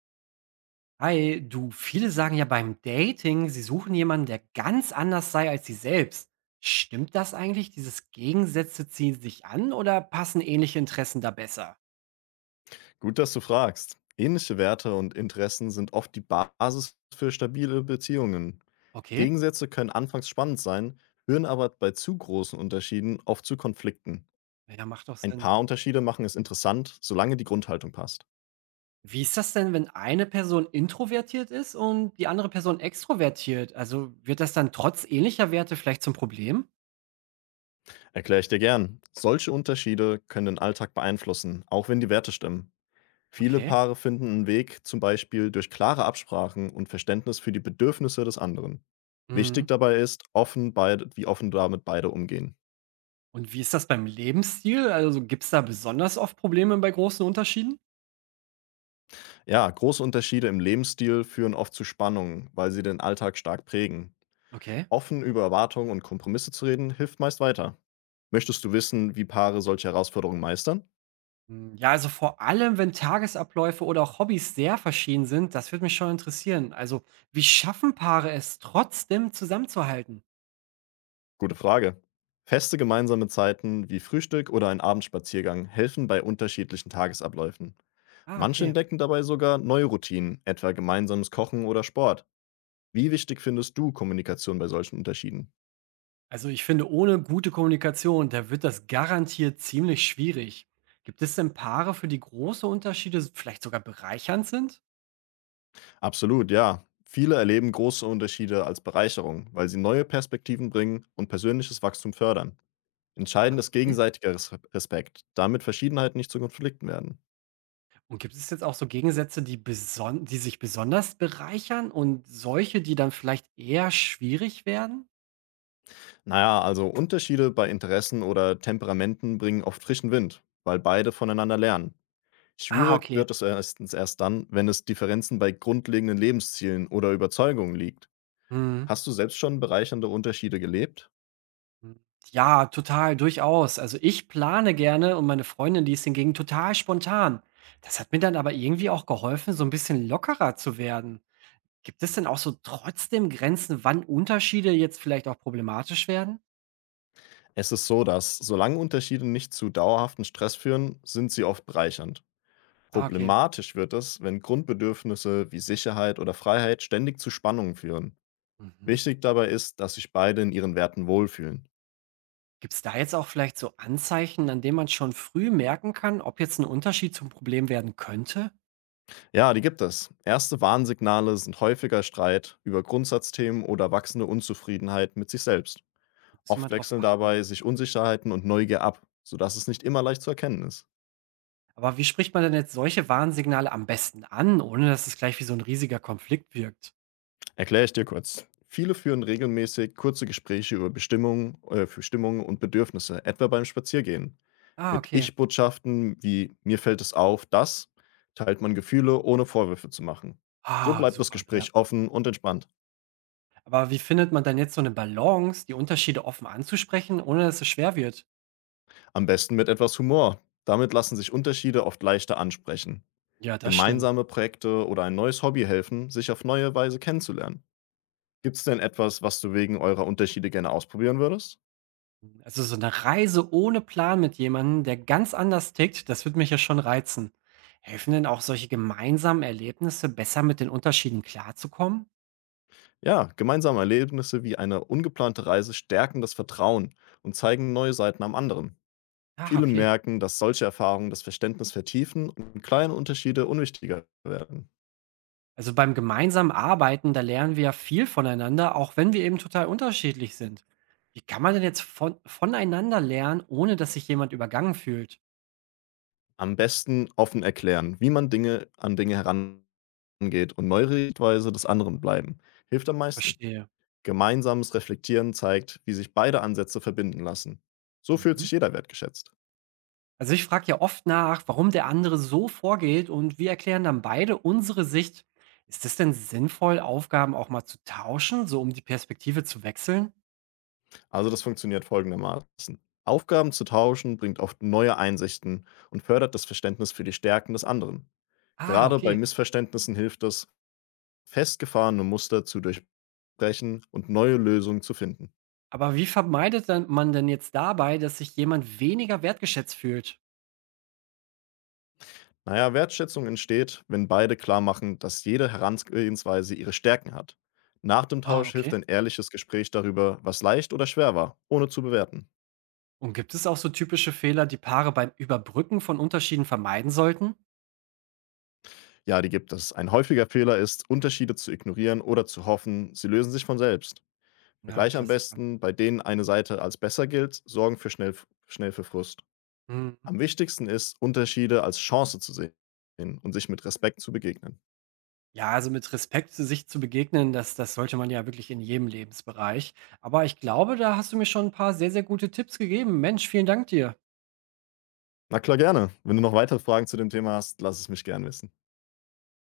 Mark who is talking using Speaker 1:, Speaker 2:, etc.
Speaker 1: Hi, du, viele sagen ja beim Dating, sie suchen jemanden, der ganz anders sei als sie selbst. Stimmt das eigentlich? Dieses Gegensätze ziehen sich an oder passen ähnliche Interessen da besser?
Speaker 2: Gut, dass du fragst. Ähnliche Werte und Interessen sind oft die Basis für stabile Beziehungen.
Speaker 1: Okay,
Speaker 2: Gegensätze können anfangs spannend sein, führen aber bei zu großen Unterschieden oft zu Konflikten.
Speaker 1: ja, macht doch
Speaker 2: Ein
Speaker 1: Sinn.
Speaker 2: paar Unterschiede machen es interessant, solange die Grundhaltung passt.
Speaker 1: Wie ist das denn, wenn eine Person introvertiert ist und die andere Person extrovertiert? Also wird das dann trotz ähnlicher Werte vielleicht zum Problem?
Speaker 2: Erkläre ich dir gern. Solche Unterschiede können den Alltag beeinflussen, auch wenn die Werte stimmen. Viele
Speaker 1: Okay.
Speaker 2: Paare finden einen Weg, zum Beispiel durch klare Absprachen und Verständnis für die Bedürfnisse des anderen.
Speaker 1: Mhm.
Speaker 2: Wichtig dabei ist, offen damit beide umgehen.
Speaker 1: Und wie ist das beim Lebensstil? Also gibt es da besonders oft Probleme bei großen Unterschieden?
Speaker 2: Ja, große Unterschiede im Lebensstil führen oft zu Spannungen, weil sie den Alltag stark prägen.
Speaker 1: Okay.
Speaker 2: Offen über Erwartungen und Kompromisse zu reden, hilft meist weiter. Möchtest du wissen, wie Paare solche Herausforderungen meistern?
Speaker 1: Hm, ja, also vor allem, wenn Tagesabläufe oder auch Hobbys sehr verschieden sind, das würde mich schon interessieren. Also, wie schaffen Paare es trotzdem zusammenzuhalten?
Speaker 2: Gute Frage. Feste gemeinsame Zeiten wie Frühstück oder ein Abendspaziergang helfen bei unterschiedlichen Tagesabläufen.
Speaker 1: Ah,
Speaker 2: Manche
Speaker 1: okay.
Speaker 2: entdecken dabei sogar neue Routinen, etwa gemeinsames Kochen oder Sport. Wie wichtig findest du Kommunikation bei solchen Unterschieden?
Speaker 1: Also, ich finde, ohne gute Kommunikation, da wird das garantiert ziemlich schwierig. Gibt es denn Paare, für die große Unterschiede vielleicht sogar bereichernd sind?
Speaker 2: Absolut, ja. Viele erleben große Unterschiede als Bereicherung, weil sie neue Perspektiven bringen und persönliches Wachstum fördern. Entscheidend
Speaker 1: Ah,
Speaker 2: ist
Speaker 1: okay.
Speaker 2: gegenseitiger Respekt, damit Verschiedenheiten nicht zu Konflikten werden.
Speaker 1: Und gibt es jetzt auch so Gegensätze, die, beson die sich besonders bereichern und solche, die dann vielleicht eher schwierig werden?
Speaker 2: Naja, also Unterschiede bei Interessen oder Temperamenten bringen oft frischen Wind, weil beide voneinander lernen.
Speaker 1: Ah,
Speaker 2: Schwierig
Speaker 1: okay.
Speaker 2: wird es erst dann, wenn es Differenzen bei grundlegenden Lebenszielen oder Überzeugungen liegt.
Speaker 1: Mhm.
Speaker 2: Hast du selbst schon bereichernde Unterschiede gelebt?
Speaker 1: Hm. Ja, total, durchaus. Also ich plane gerne und meine Freundin, die ist hingegen total spontan. Das hat mir dann aber irgendwie auch geholfen, so ein bisschen lockerer zu werden. Gibt es denn auch so trotzdem Grenzen, wann Unterschiede jetzt vielleicht auch problematisch werden?
Speaker 2: Es ist so, dass solange Unterschiede nicht zu dauerhaften Stress führen, sind sie oft bereichernd.
Speaker 1: Ah, okay.
Speaker 2: Problematisch wird es, wenn Grundbedürfnisse wie Sicherheit oder Freiheit ständig zu Spannungen führen.
Speaker 1: Mhm.
Speaker 2: Wichtig dabei ist, dass sich beide in ihren Werten wohlfühlen.
Speaker 1: Gibt es da jetzt auch vielleicht so Anzeichen, an denen man schon früh merken kann, ob jetzt ein Unterschied zum Problem werden könnte?
Speaker 2: Ja, die gibt es. Erste Warnsignale sind häufiger Streit über Grundsatzthemen oder wachsende Unzufriedenheit mit sich selbst.
Speaker 1: Muss ich
Speaker 2: Oft
Speaker 1: mal drauf
Speaker 2: wechseln
Speaker 1: achten.
Speaker 2: dabei sich Unsicherheiten und Neugier ab, sodass es nicht immer leicht zu erkennen ist.
Speaker 1: Aber wie spricht man denn jetzt solche Warnsignale am besten an, ohne dass es gleich wie so ein riesiger Konflikt wirkt?
Speaker 2: Erkläre ich dir kurz. Viele führen regelmäßig kurze Gespräche über für Stimmungen und Bedürfnisse, etwa beim Spaziergehen.
Speaker 1: Ah,
Speaker 2: Mit
Speaker 1: okay.
Speaker 2: Ich-Botschaften wie mir fällt es auf, das teilt man Gefühle, ohne Vorwürfe zu machen. So
Speaker 1: Ah,
Speaker 2: bleibt das
Speaker 1: super, ja.
Speaker 2: Gespräch offen und entspannt.
Speaker 1: Aber wie findet man denn jetzt so eine Balance, die Unterschiede offen anzusprechen, ohne dass es schwer wird?
Speaker 2: Am besten mit etwas Humor. Damit lassen sich Unterschiede oft leichter ansprechen.
Speaker 1: Ja, das stimmt.
Speaker 2: Gemeinsame Projekte oder ein neues Hobby helfen, sich auf neue Weise kennenzulernen. Gibt es denn etwas, was du wegen eurer Unterschiede gerne ausprobieren würdest?
Speaker 1: Also, so eine Reise ohne Plan mit jemandem, der ganz anders tickt, das wird mich ja schon reizen. Helfen denn auch solche gemeinsamen Erlebnisse, besser mit den Unterschieden klarzukommen?
Speaker 2: Ja, gemeinsame Erlebnisse wie eine ungeplante Reise stärken das Vertrauen und zeigen neue Seiten am anderen.
Speaker 1: Ah,
Speaker 2: Viele
Speaker 1: okay.
Speaker 2: merken, dass solche Erfahrungen das Verständnis vertiefen und kleine Unterschiede unwichtiger werden.
Speaker 1: Also, beim gemeinsamen Arbeiten, da lernen wir ja viel voneinander, auch wenn wir eben total unterschiedlich sind. Wie kann man denn jetzt voneinander lernen, ohne dass sich jemand übergangen fühlt?
Speaker 2: Am besten offen erklären, wie man Dinge herangeht und neue Sichtweise des anderen bleiben, hilft am meisten.
Speaker 1: Verstehe.
Speaker 2: Gemeinsames Reflektieren zeigt, wie sich beide Ansätze verbinden lassen. So fühlt sich
Speaker 1: Mhm.
Speaker 2: jeder wertgeschätzt.
Speaker 1: Also ich frage ja oft nach, warum der andere so vorgeht und wir erklären dann beide unsere Sicht. Ist es denn sinnvoll, Aufgaben auch mal zu tauschen, so um die Perspektive zu wechseln?
Speaker 2: Also das funktioniert folgendermaßen. Aufgaben zu tauschen bringt oft neue Einsichten und fördert das Verständnis für die Stärken des anderen.
Speaker 1: Ah,
Speaker 2: Gerade bei
Speaker 1: okay.
Speaker 2: Missverständnissen hilft es, festgefahrene Muster zu durchbrechen und neue Lösungen zu finden.
Speaker 1: Aber wie vermeidet dann man denn jetzt dabei, dass sich jemand weniger wertgeschätzt fühlt?
Speaker 2: Naja, Wertschätzung entsteht, wenn beide klar machen, dass jede Herangehensweise ihre Stärken hat. Nach dem
Speaker 1: Ah,
Speaker 2: Tausch hilft
Speaker 1: okay.
Speaker 2: ein ehrliches Gespräch darüber, was leicht oder schwer war, ohne zu bewerten.
Speaker 1: Und gibt es auch so typische Fehler, die Paare beim Überbrücken von Unterschieden vermeiden sollten?
Speaker 2: Ja, die gibt es. Ein häufiger Fehler ist, Unterschiede zu ignorieren oder zu hoffen, sie lösen sich von selbst.
Speaker 1: Ja,
Speaker 2: Vergleich am
Speaker 1: Klassiker.
Speaker 2: besten, bei denen eine Seite als besser gilt, sorgen schnell für Frust.
Speaker 1: Hm.
Speaker 2: Am wichtigsten ist, Unterschiede als Chance zu sehen und sich mit Respekt zu begegnen.
Speaker 1: Ja, also mit Respekt sich zu begegnen, das sollte man ja wirklich in jedem Lebensbereich. Aber ich glaube, da hast du mir schon ein paar sehr, sehr gute Tipps gegeben. Mensch, vielen Dank dir.
Speaker 2: Na klar, gerne. Wenn du noch weitere Fragen zu dem Thema hast, lass es mich gern wissen.